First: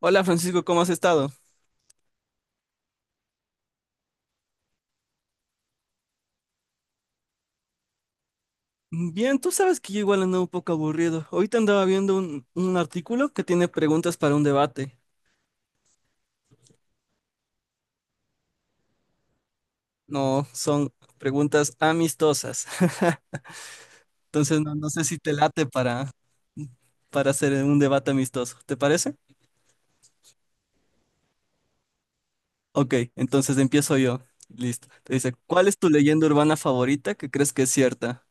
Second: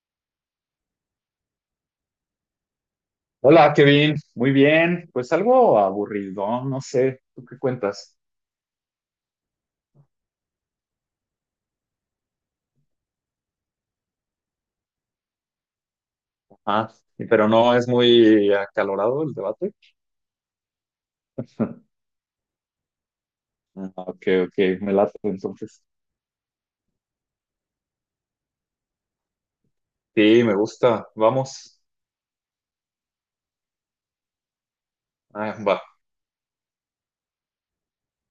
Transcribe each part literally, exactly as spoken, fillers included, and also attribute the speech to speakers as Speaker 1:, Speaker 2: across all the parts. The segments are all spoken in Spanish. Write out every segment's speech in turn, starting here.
Speaker 1: Hola Francisco, ¿cómo has estado?
Speaker 2: Hola, Kevin. Muy bien. Pues algo aburrido, no sé. ¿Tú qué cuentas?
Speaker 1: Bien, tú sabes que yo igual ando un poco aburrido. Ahorita andaba viendo un, un artículo que tiene preguntas para un debate.
Speaker 2: Ah, pero no es muy acalorado el debate.
Speaker 1: No, son preguntas amistosas.
Speaker 2: Ah, ok, ok.
Speaker 1: Entonces no, no
Speaker 2: Me
Speaker 1: sé
Speaker 2: late
Speaker 1: si te late
Speaker 2: entonces.
Speaker 1: para, para hacer un debate amistoso. ¿Te parece?
Speaker 2: Sí, me gusta. Vamos.
Speaker 1: Ok, entonces empiezo yo. Listo. Te dice,
Speaker 2: Ah,
Speaker 1: ¿cuál es
Speaker 2: va.
Speaker 1: tu leyenda urbana favorita que crees que es cierta?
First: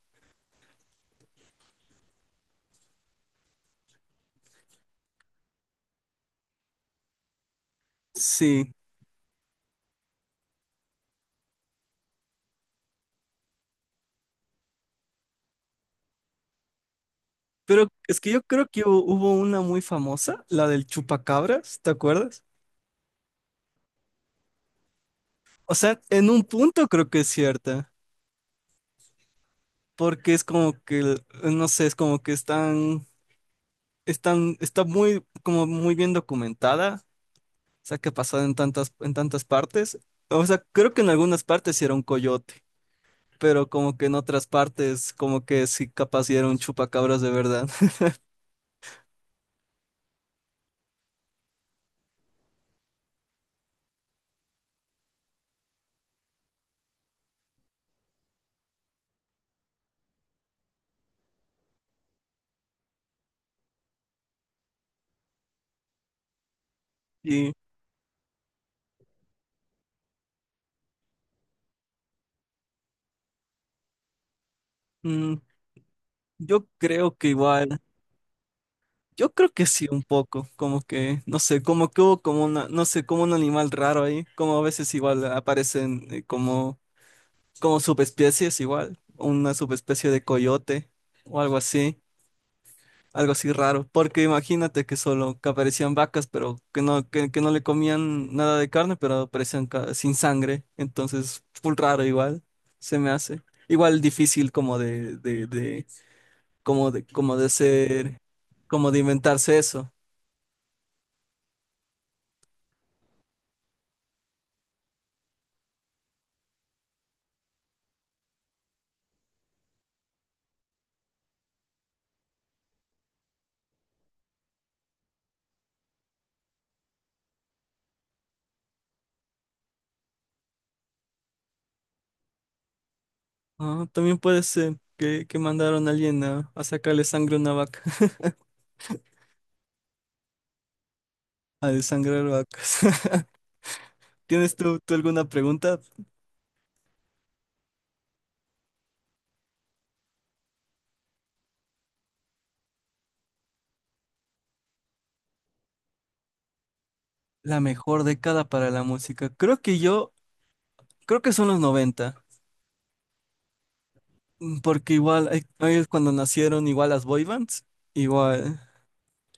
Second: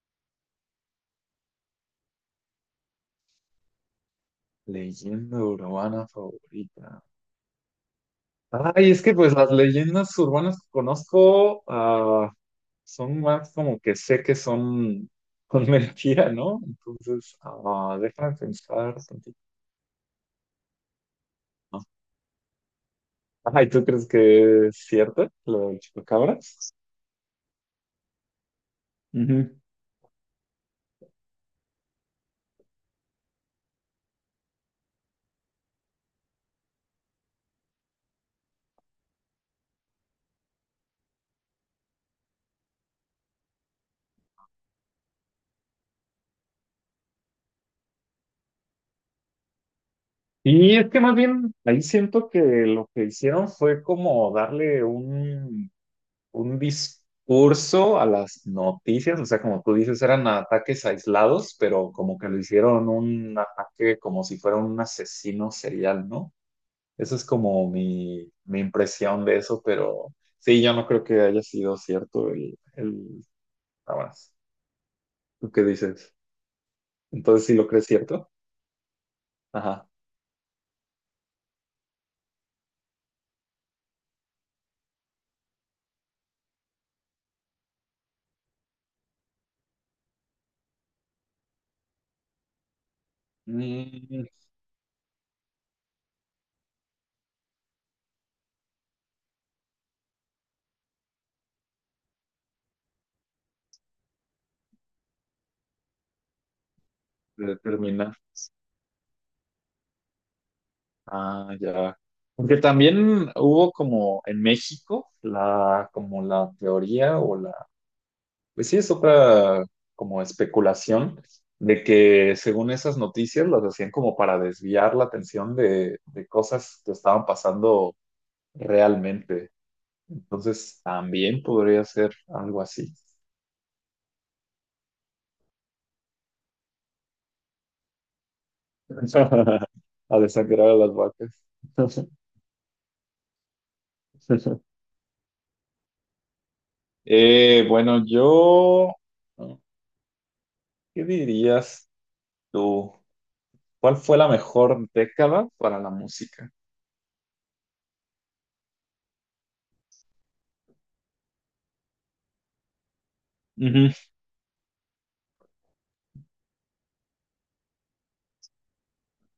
Speaker 2: Leyenda urbana favorita.
Speaker 1: Sí,
Speaker 2: Ay, es que pues las leyendas urbanas que conozco ah, son más como que sé que son, son mentira, ¿no? Entonces,
Speaker 1: pero
Speaker 2: ah,
Speaker 1: es que
Speaker 2: déjame
Speaker 1: yo creo que
Speaker 2: pensar
Speaker 1: hu- hubo
Speaker 2: tantito.
Speaker 1: una muy famosa, la del chupacabras, ¿te acuerdas?
Speaker 2: Ajá, ¿y tú crees que es cierto lo
Speaker 1: O
Speaker 2: de
Speaker 1: sea, en un
Speaker 2: chupacabras?
Speaker 1: punto creo que es cierta,
Speaker 2: Ujú.
Speaker 1: porque es como que, no sé, es como que están, están, está muy, como muy bien documentada. O sea, que ha pasado en tantas, en tantas partes. O sea, creo que en algunas partes sí era un coyote, pero como que en otras partes, como que sí capaz sí era un chupacabras de verdad.
Speaker 2: Y es que más bien ahí siento que lo que hicieron fue como darle un, un discurso a las noticias, o sea, como tú dices, eran ataques aislados, pero como que lo hicieron un ataque como si fuera un asesino serial, ¿no? Esa es
Speaker 1: Y
Speaker 2: como mi, mi impresión de eso, pero sí, yo no creo que haya sido cierto el, el, nada más.
Speaker 1: mm,
Speaker 2: ¿Tú qué dices?
Speaker 1: yo creo que
Speaker 2: Entonces, ¿sí lo
Speaker 1: igual,
Speaker 2: crees cierto?
Speaker 1: yo creo que sí
Speaker 2: Ajá.
Speaker 1: un poco, como que, no sé, como que hubo como una, no sé, como un animal raro ahí, como a veces igual aparecen eh, como como subespecies igual, una subespecie de coyote o algo así, algo así, raro, porque
Speaker 2: Mm,
Speaker 1: imagínate que solo que aparecían vacas, pero que no, que, que no le comían nada de carne, pero aparecían ca- sin sangre, entonces full raro igual, se me hace. Igual difícil como de, de, de, como de, como de
Speaker 2: de- Termina.
Speaker 1: ser, como de inventarse eso.
Speaker 2: Ah, ya. Porque también hubo como en México la, como la teoría o la, pues sí, es otra como especulación de que según esas noticias las hacían como para desviar la atención de, de cosas que estaban pasando realmente. Entonces también podría ser algo así.
Speaker 1: Ah, también puede ser que, que mandaron a alguien a, a sacarle sangre a una vaca,
Speaker 2: A desangrar a las vacas.
Speaker 1: a desangrar vacas. ¿Tienes tú, tú alguna pregunta?
Speaker 2: Eh, bueno, yo, ¿qué dirías tú? ¿Cuál fue la mejor década para la música?
Speaker 1: La mejor década para la música. Creo que yo, creo que son los noventa.
Speaker 2: Ujú.
Speaker 1: Mm, porque igual ahí ahí es cuando nacieron igual las boy bands. igual,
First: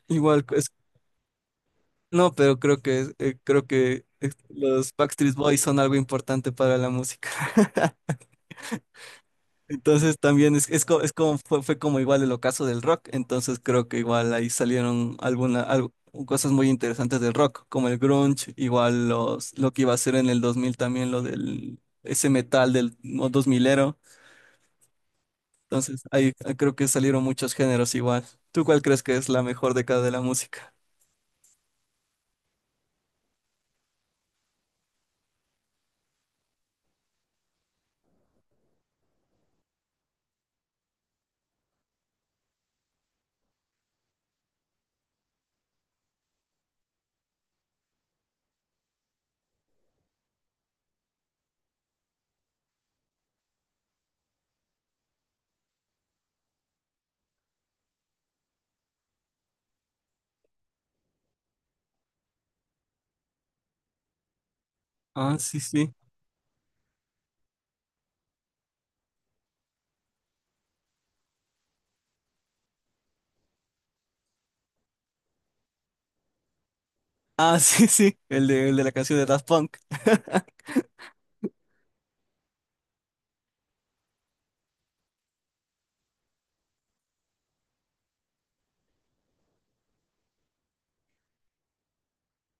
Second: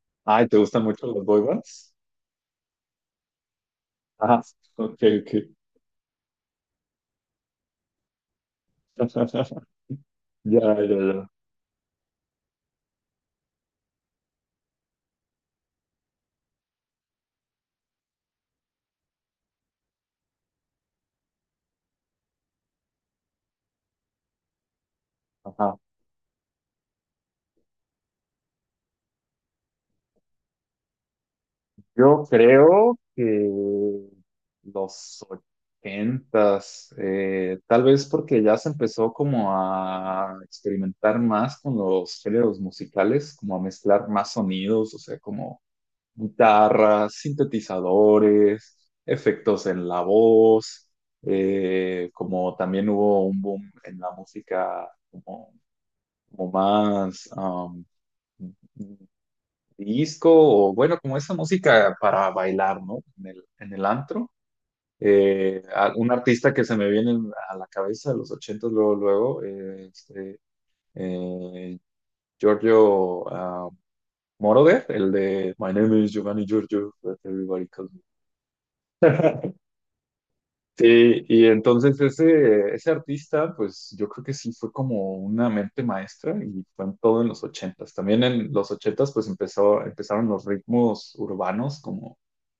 Speaker 1: igual,
Speaker 2: Ay, ¿te
Speaker 1: es-
Speaker 2: gustan mucho los boy bands?
Speaker 1: no, pero creo que, eh, creo que eh,
Speaker 2: Ajá, ok,
Speaker 1: los
Speaker 2: ok.
Speaker 1: Backstreet Boys son algo importante para la música. Entonces también
Speaker 2: Ya,
Speaker 1: es, es,
Speaker 2: ya,
Speaker 1: co- es
Speaker 2: ya.
Speaker 1: como, fue, fue como igual el ocaso del rock, entonces creo que igual ahí salieron alguna, al- cosas muy interesantes del rock, como el grunge, igual los, lo que iba a ser en el dos mil también, lo del, ese metal del dos milero.
Speaker 2: Ajá.
Speaker 1: Entonces, ahí ahí creo que salieron muchos géneros igual. ¿Tú cuál crees que es la mejor década de la música?
Speaker 2: Yo creo que los ochentas, eh, tal vez porque ya se empezó como a experimentar más con los géneros musicales, como a mezclar más sonidos, o sea, como guitarras, sintetizadores, efectos en la voz, eh, como también hubo un boom en la música como, como más um, disco o bueno, como esa música para bailar, ¿no? En el, en el antro.
Speaker 1: Ah, sí,
Speaker 2: Eh,
Speaker 1: sí.
Speaker 2: a- un artista que se me viene a la cabeza de los ochentas luego, luego, eh, este, eh, Giorgio ah, Moroder, el de My name is Giovanni Giorgio, but
Speaker 1: Ah,
Speaker 2: everybody
Speaker 1: sí,
Speaker 2: calls.
Speaker 1: sí. El de, el de la canción de Daft Punk.
Speaker 2: Sí, y entonces ese, ese artista, pues yo creo que sí fue como una mente maestra y fue en todo en los ochentas. También en los ochentas pues empezó, empezaron los ritmos urbanos como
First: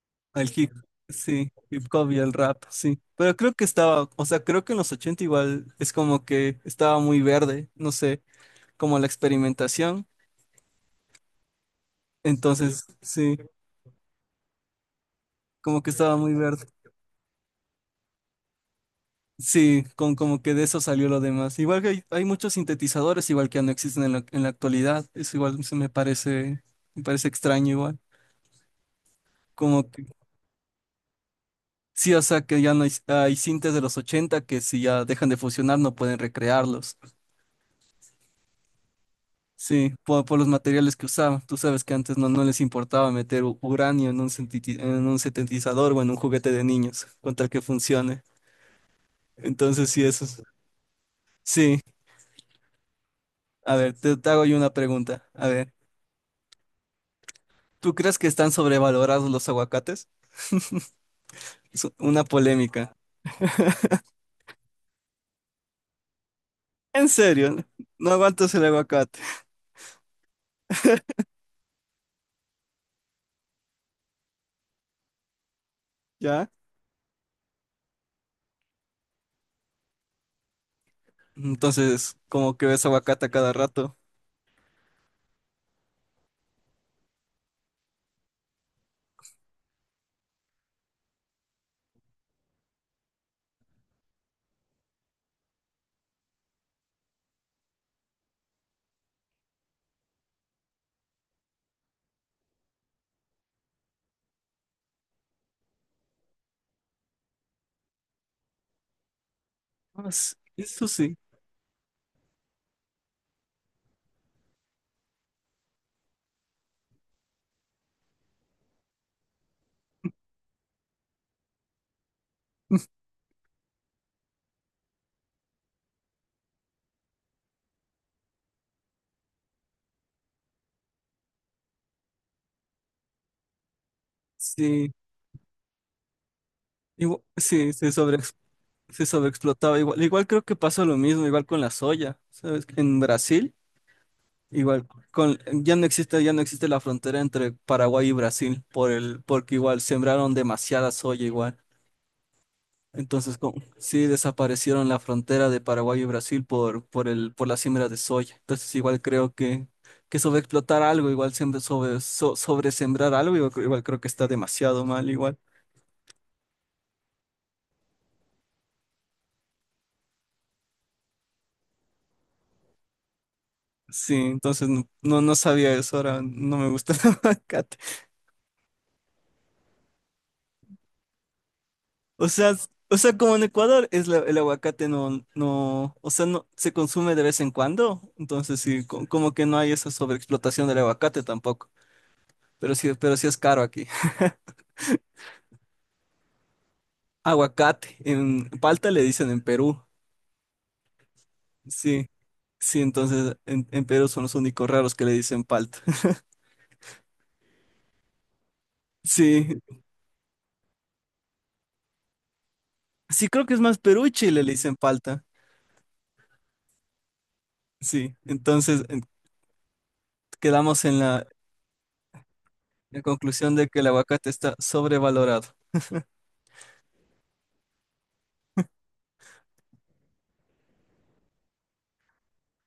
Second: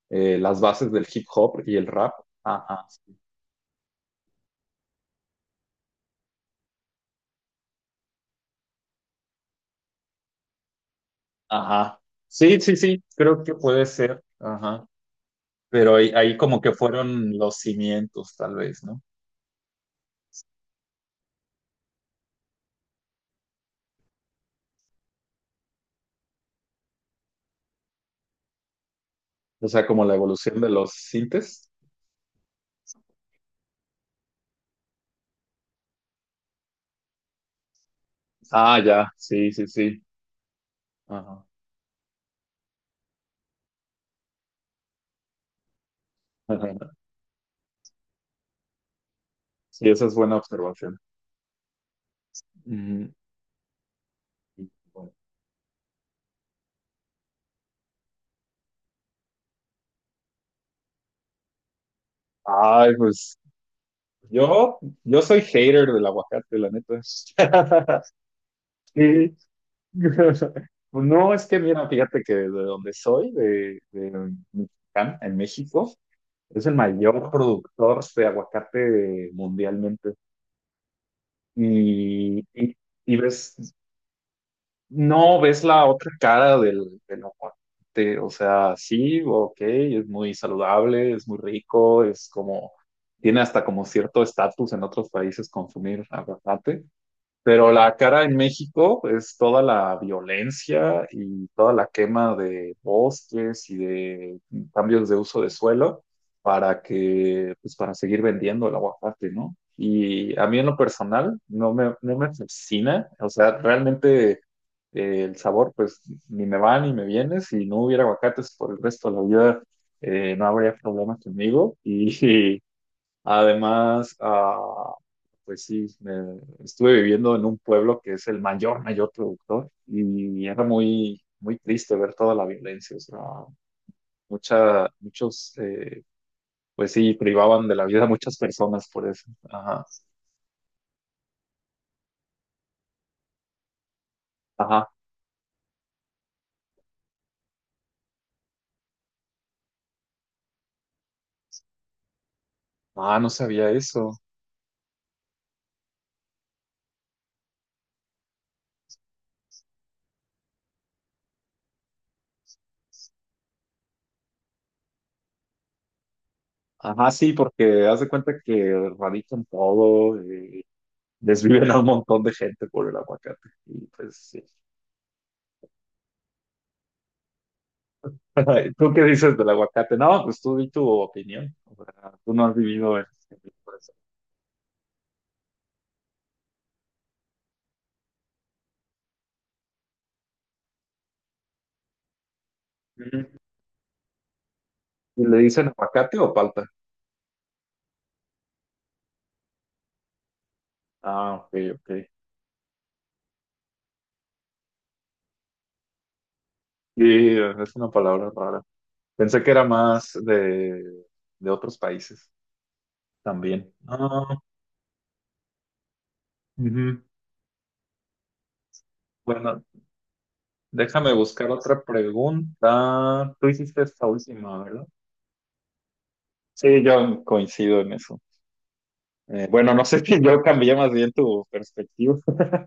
Speaker 2: eh,
Speaker 1: El
Speaker 2: las
Speaker 1: hip,
Speaker 2: bases del hip
Speaker 1: sí,
Speaker 2: hop y
Speaker 1: hip
Speaker 2: el
Speaker 1: hop
Speaker 2: rap.
Speaker 1: y el rap,
Speaker 2: Ajá,
Speaker 1: sí. Pero creo que estaba, o sea, creo que en los ochenta igual es como que estaba muy verde, no sé, como la experimentación.
Speaker 2: ajá. Sí, sí,
Speaker 1: Entonces,
Speaker 2: sí,
Speaker 1: sí,
Speaker 2: creo que puede ser. Ajá.
Speaker 1: como que
Speaker 2: Pero ahí,
Speaker 1: estaba muy
Speaker 2: ahí como
Speaker 1: verde.
Speaker 2: que fueron los cimientos tal vez, ¿no?
Speaker 1: Sí, con, como que de eso salió lo demás. Igual que hay, hay muchos sintetizadores, igual que ya no existen en la, en la actualidad. Eso igual se me parece, me parece extraño igual.
Speaker 2: O sea,
Speaker 1: Como
Speaker 2: como
Speaker 1: que
Speaker 2: la evolución de los sintes.
Speaker 1: sí, o sea que ya no hay, hay sintes de los ochenta que si ya dejan de funcionar no pueden recrearlos.
Speaker 2: Ah, ya, sí, sí,
Speaker 1: Sí,
Speaker 2: sí.
Speaker 1: por, por los materiales que usaban.
Speaker 2: Ajá.
Speaker 1: Tú sabes que antes no, no les importaba meter u- uranio en un, sinteti- en un sintetizador o en un juguete de niños, con tal que funcione.
Speaker 2: Sí,
Speaker 1: Entonces sí.
Speaker 2: esa es
Speaker 1: eso
Speaker 2: buena
Speaker 1: es-
Speaker 2: observación.
Speaker 1: Sí,
Speaker 2: Ujú.
Speaker 1: a ver, te, te hago yo
Speaker 2: Y
Speaker 1: una
Speaker 2: bueno,
Speaker 1: pregunta. A ver. ¿Tú crees que están sobrevalorados los aguacates? Es una
Speaker 2: ay,
Speaker 1: polémica.
Speaker 2: pues yo, yo soy hater del aguacate, la neta.
Speaker 1: En serio, no aguantas el aguacate,
Speaker 2: Sí. No, es que mira, fíjate que de donde soy, de, de Michoacán, en México,
Speaker 1: ¿ya?
Speaker 2: es el mayor productor de aguacate mundialmente.
Speaker 1: Entonces,
Speaker 2: Y,
Speaker 1: como que
Speaker 2: y,
Speaker 1: ves
Speaker 2: y
Speaker 1: aguacate a cada
Speaker 2: ves,
Speaker 1: rato.
Speaker 2: no ves la otra cara del, del aguacate. O sea, sí, ok, es muy saludable, es muy rico, es como, tiene hasta como cierto estatus en otros países consumir aguacate, pero la cara en México es toda la violencia y toda la quema de bosques y de cambios de uso de suelo para que, pues para seguir vendiendo el aguacate, ¿no?
Speaker 1: Ah, s-
Speaker 2: Y a mí en lo
Speaker 1: eso sí,
Speaker 2: personal no me, no me fascina, o sea, realmente eh, el sabor pues ni me va ni me viene, si no hubiera aguacates por el resto de la vida eh, no habría problema conmigo y Además, ah, pues sí, me- estuve viviendo en un pueblo que es el mayor, mayor productor y era muy, muy triste ver toda la violencia. O sea, mucha,
Speaker 1: sí,
Speaker 2: muchos, eh, pues sí,
Speaker 1: igu-
Speaker 2: privaban
Speaker 1: sí,
Speaker 2: de la
Speaker 1: se
Speaker 2: vida a
Speaker 1: sobre,
Speaker 2: muchas personas
Speaker 1: se
Speaker 2: por eso.
Speaker 1: sobreexplotaba.
Speaker 2: Ajá,
Speaker 1: Igual, igual creo que pasó lo mismo, igual con la soya, ¿sabes? En Brasil, igual
Speaker 2: ajá.
Speaker 1: con, ya no existe, ya no existe la frontera entre Paraguay y Brasil por el, porque igual sembraron demasiada soya igual.
Speaker 2: Ah, no
Speaker 1: Entonces, con,
Speaker 2: sabía
Speaker 1: sí
Speaker 2: eso.
Speaker 1: desaparecieron la frontera de Paraguay y Brasil por, por el, por la siembra de soya. Entonces, igual creo que, que sobreexplotar algo, igual siempre sobre, so- sobresembrar algo, igual, creo igual creo que está demasiado mal, igual.
Speaker 2: Ajá, sí, porque haz de cuenta que radican todo, eh, desviven a un montón de gente por el aguacate. Y
Speaker 1: Sí,
Speaker 2: pues sí,
Speaker 1: entonces no, no, no sabía eso, ahora no me gusta el aguacate.
Speaker 2: ¿Tú qué dices del aguacate? No, pues tú di tu opinión. O sea,
Speaker 1: O
Speaker 2: tú no
Speaker 1: sea,
Speaker 2: has
Speaker 1: s- o
Speaker 2: vivido en
Speaker 1: sea, como en
Speaker 2: por
Speaker 1: Ecuador
Speaker 2: eso.
Speaker 1: es la- el aguacate no, no, o sea, no se consume de vez en cuando, entonces sí, co- como que no hay esa sobreexplotación del aguacate tampoco, pero sí, pero
Speaker 2: Ujú.
Speaker 1: sí es caro aquí.
Speaker 2: ¿Y le dicen aguacate o palta?
Speaker 1: Aguacate, en palta le dicen en Perú.
Speaker 2: Ah, ok,
Speaker 1: Sí,
Speaker 2: ok.
Speaker 1: sí, entonces en, en Perú son los únicos raros que le dicen palta.
Speaker 2: Sí, es una palabra rara. Pensé que
Speaker 1: Sí,
Speaker 2: era más de, de otros países
Speaker 1: sí, creo que es
Speaker 2: también.
Speaker 1: más Perú y
Speaker 2: Ah,
Speaker 1: Chile le dicen palta.
Speaker 2: ujú.
Speaker 1: Sí, entonces en-
Speaker 2: Bueno,
Speaker 1: quedamos en
Speaker 2: déjame
Speaker 1: la,
Speaker 2: buscar otra
Speaker 1: la
Speaker 2: pregunta. Tú
Speaker 1: conclusión de que
Speaker 2: hiciste
Speaker 1: el
Speaker 2: esta
Speaker 1: aguacate está
Speaker 2: última, ¿verdad?
Speaker 1: sobrevalorado.
Speaker 2: Sí, yo coincido en eso. Eh, bueno, no sé si yo cambié más bien tu perspectiva,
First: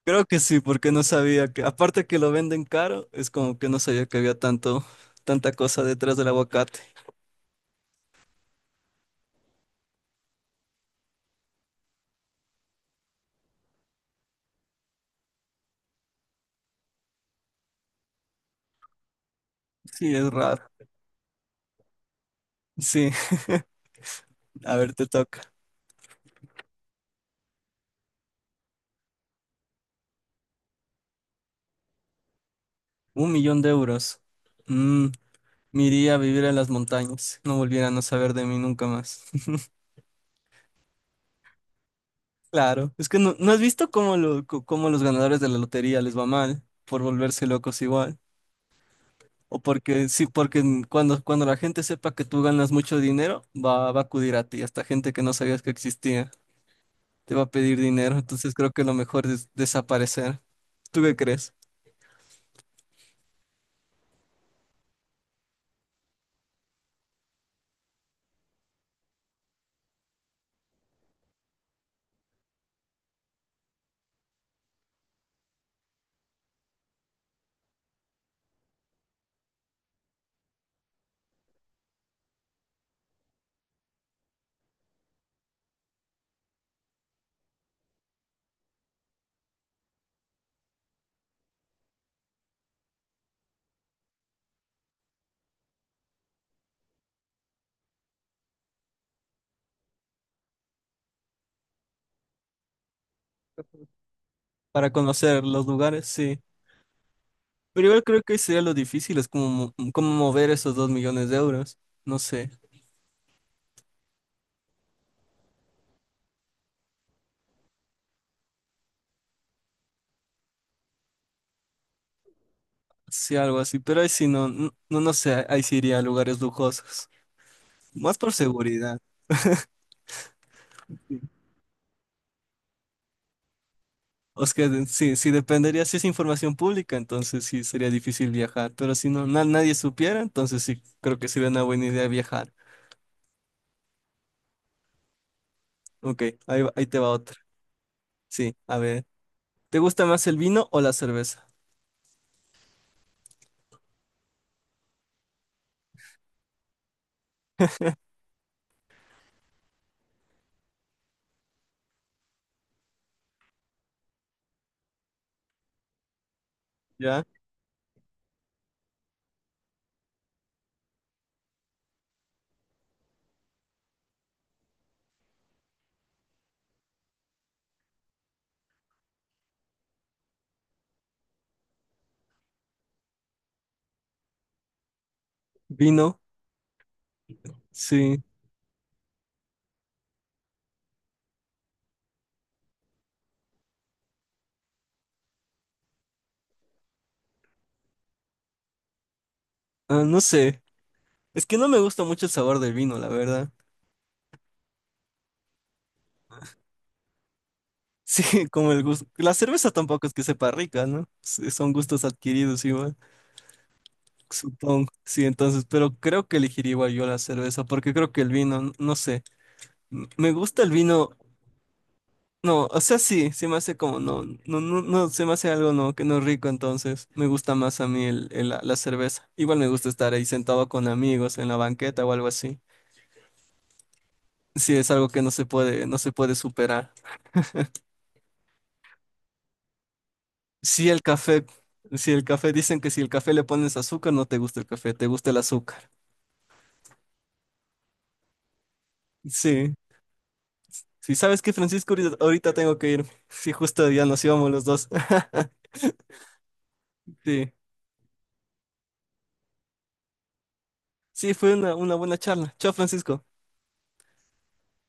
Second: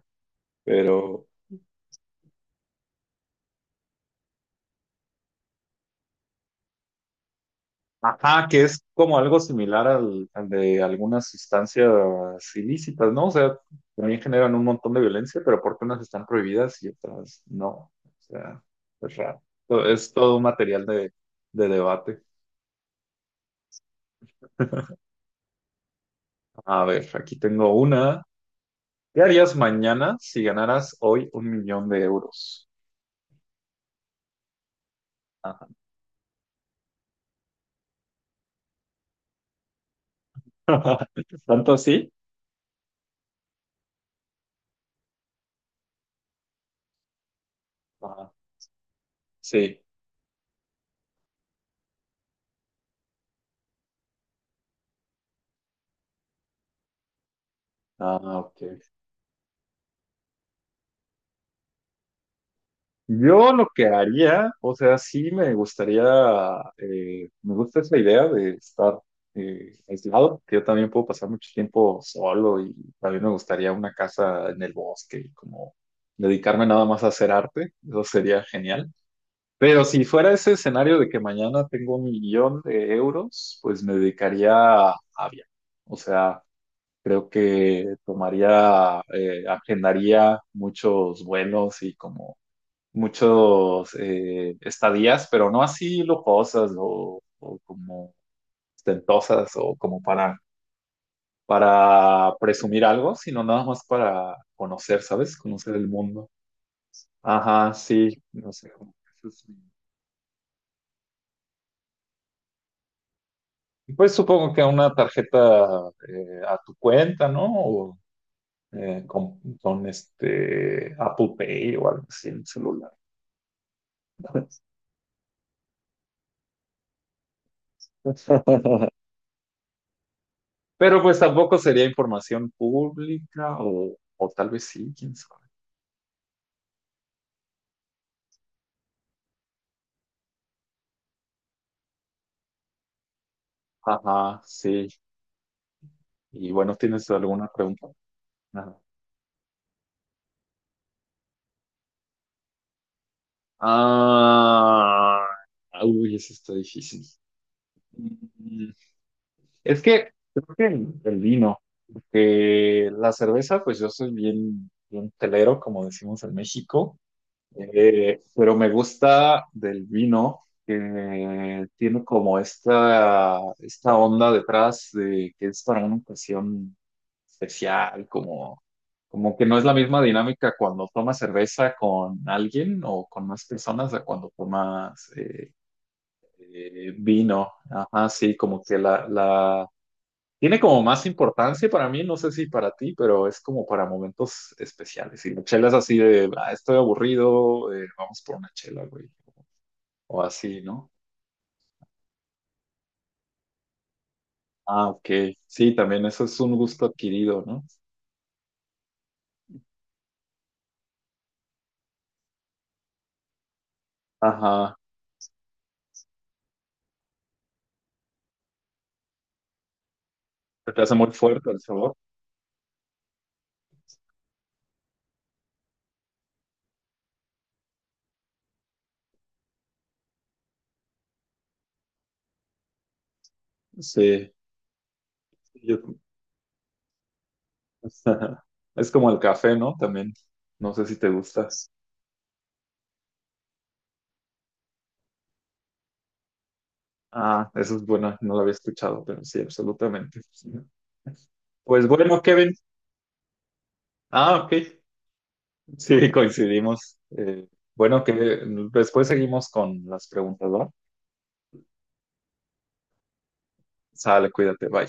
Speaker 1: Creo que sí, porque no
Speaker 2: pero...
Speaker 1: sabía que, aparte que lo venden caro, es como que no sabía que había tanto, tanta cosa detrás del aguacate.
Speaker 2: Ajá, que es como algo similar al, al de algunas sustancias ilícitas, ¿no? O sea, también generan un montón de violencia, pero porque unas están prohibidas y otras no. O sea, es raro. To- Es
Speaker 1: Sí, es
Speaker 2: todo un
Speaker 1: raro.
Speaker 2: material de, de debate.
Speaker 1: Sí, a ver, te toca.
Speaker 2: A ver, aquí tengo una. ¿Qué harías mañana si ganaras hoy un millón de euros?
Speaker 1: Un millón de euros. mm,
Speaker 2: Ajá.
Speaker 1: Me iría a vivir a las montañas, no volvieran a no saber de mí nunca más.
Speaker 2: ¿Tanto así?
Speaker 1: Claro, es que no, ¿no has visto cómo, lo, co- cómo los ganadores de la lotería les va mal por volverse locos igual?
Speaker 2: Ajá.
Speaker 1: O
Speaker 2: Sí.
Speaker 1: porque sí, porque en- cuando, cuando la gente sepa que tú ganas mucho dinero, va, va a acudir a ti, hasta gente que no sabías que existía, te va a pedir dinero,
Speaker 2: Ah,
Speaker 1: entonces
Speaker 2: ok.
Speaker 1: creo que lo mejor es desaparecer. ¿Tú qué crees?
Speaker 2: Yo lo que haría, o sea, sí me gustaría, eh, me gusta esa idea de estar eh, aislado, que yo también puedo pasar mucho tiempo solo y también me gustaría una casa en el bosque y como dedicarme nada más a hacer arte, eso sería genial. Pero si fuera ese escenario de que mañana tengo un millón de euros, pues me dedicaría a viajar. O sea, creo que tomaría, eh, agendaría muchos vuelos y como muchos eh, estadías, pero no así lujosas o, o como ostentosas o como para, para presumir algo, sino nada más para
Speaker 1: Para
Speaker 2: conocer, ¿sabes?
Speaker 1: conocer los
Speaker 2: Conocer el
Speaker 1: lugares,
Speaker 2: mundo.
Speaker 1: sí.
Speaker 2: Ajá,
Speaker 1: Pero igual creo
Speaker 2: sí,
Speaker 1: que
Speaker 2: no
Speaker 1: sería
Speaker 2: sé.
Speaker 1: lo
Speaker 2: Como que
Speaker 1: difícil, es
Speaker 2: eso es
Speaker 1: como,
Speaker 2: mi-
Speaker 1: mo- como mover esos dos millones de euros, no sé.
Speaker 2: Y pues supongo que una tarjeta eh, a tu cuenta, ¿no? O eh, con, con este Apple Pay o algo así en el celular.
Speaker 1: Sí, algo así, pero ahí sí no, no, no no sé, ahí sí iría a lugares lujosos, más por seguridad.
Speaker 2: Pero
Speaker 1: Sí.
Speaker 2: pues tampoco sería información pública o, o
Speaker 1: O
Speaker 2: tal
Speaker 1: es
Speaker 2: vez
Speaker 1: que de-
Speaker 2: sí, quién
Speaker 1: sí, sí,
Speaker 2: sabe.
Speaker 1: dependería si es información pública, entonces sí sería difícil viajar, pero si no, na- nadie supiera, entonces sí, creo que sería una buena idea viajar.
Speaker 2: Ajá, sí.
Speaker 1: Ok,
Speaker 2: Y
Speaker 1: ahí, va-
Speaker 2: bueno,
Speaker 1: ahí te
Speaker 2: ¿tienes
Speaker 1: va otra.
Speaker 2: alguna pregunta?
Speaker 1: Sí,
Speaker 2: Nada.
Speaker 1: a ver, ¿te gusta más el vino o la cerveza?
Speaker 2: Ah, uy, eso está difícil. Mm. Es que creo que el, el vino, porque la cerveza, pues yo soy bien, bien telero, como decimos en México.
Speaker 1: ¿Ya?
Speaker 2: Eh, pero me gusta del vino que tiene como esta, esta onda detrás de que es para una ocasión especial, como, como que no es la misma dinámica cuando tomas cerveza con alguien o con más personas a cuando tomas eh,
Speaker 1: ¿Vino?
Speaker 2: eh, vino. Ajá,
Speaker 1: Sí,
Speaker 2: sí, como que la, la, tiene como más importancia para mí, no sé si para ti, pero es como para momentos especiales. Y la chela es así de, ah, estoy aburrido, eh, vamos por una chela, güey.
Speaker 1: ah, no
Speaker 2: O
Speaker 1: sé,
Speaker 2: así, ¿no?
Speaker 1: es que no me gusta mucho el sabor del vino, la verdad.
Speaker 2: Ah, ok. Sí, también eso es un gusto adquirido, ¿no?
Speaker 1: Sí, como el gusto. La cerveza tampoco es que sepa rica, ¿no? Sí, son gustos adquiridos igual.
Speaker 2: Ajá.
Speaker 1: Supongo, sí, entonces, pero creo que elegiría igual yo la cerveza, porque creo que el vino, n- no sé, m- me gusta el
Speaker 2: Se te hace muy
Speaker 1: vino,
Speaker 2: fuerte el sabor.
Speaker 1: no, o sea, sí, se me hace como, no, no, no, no, se me hace algo, no, que no es rico, entonces, me gusta más a mí el, el- la, la cerveza. Igual me gusta estar ahí sentado con amigos en la banqueta o algo así.
Speaker 2: Sí.
Speaker 1: Sí, es algo que no se puede,
Speaker 2: Yo-
Speaker 1: no se puede superar.
Speaker 2: Es como el café, ¿no? También. No sé
Speaker 1: Sí,
Speaker 2: si
Speaker 1: el
Speaker 2: te
Speaker 1: café,
Speaker 2: gustas.
Speaker 1: si el café, dicen que si el café le pones azúcar, no te gusta el café, te gusta el azúcar.
Speaker 2: Ah, eso es bueno, no lo había escuchado, pero sí,
Speaker 1: Sí.
Speaker 2: absolutamente.
Speaker 1: Si sabes que
Speaker 2: Pues
Speaker 1: Francisco, ahorita
Speaker 2: bueno, Kevin.
Speaker 1: ahorita tengo que irme. Sí, justo ya nos
Speaker 2: Ah,
Speaker 1: íbamos
Speaker 2: ok.
Speaker 1: los dos.
Speaker 2: Sí, coincidimos. Eh,
Speaker 1: Sí,
Speaker 2: bueno, que después seguimos con las preguntas, ¿va?
Speaker 1: sí, fue una, una buena charla. Chao, Francisco.
Speaker 2: Sale, cuídate, bye.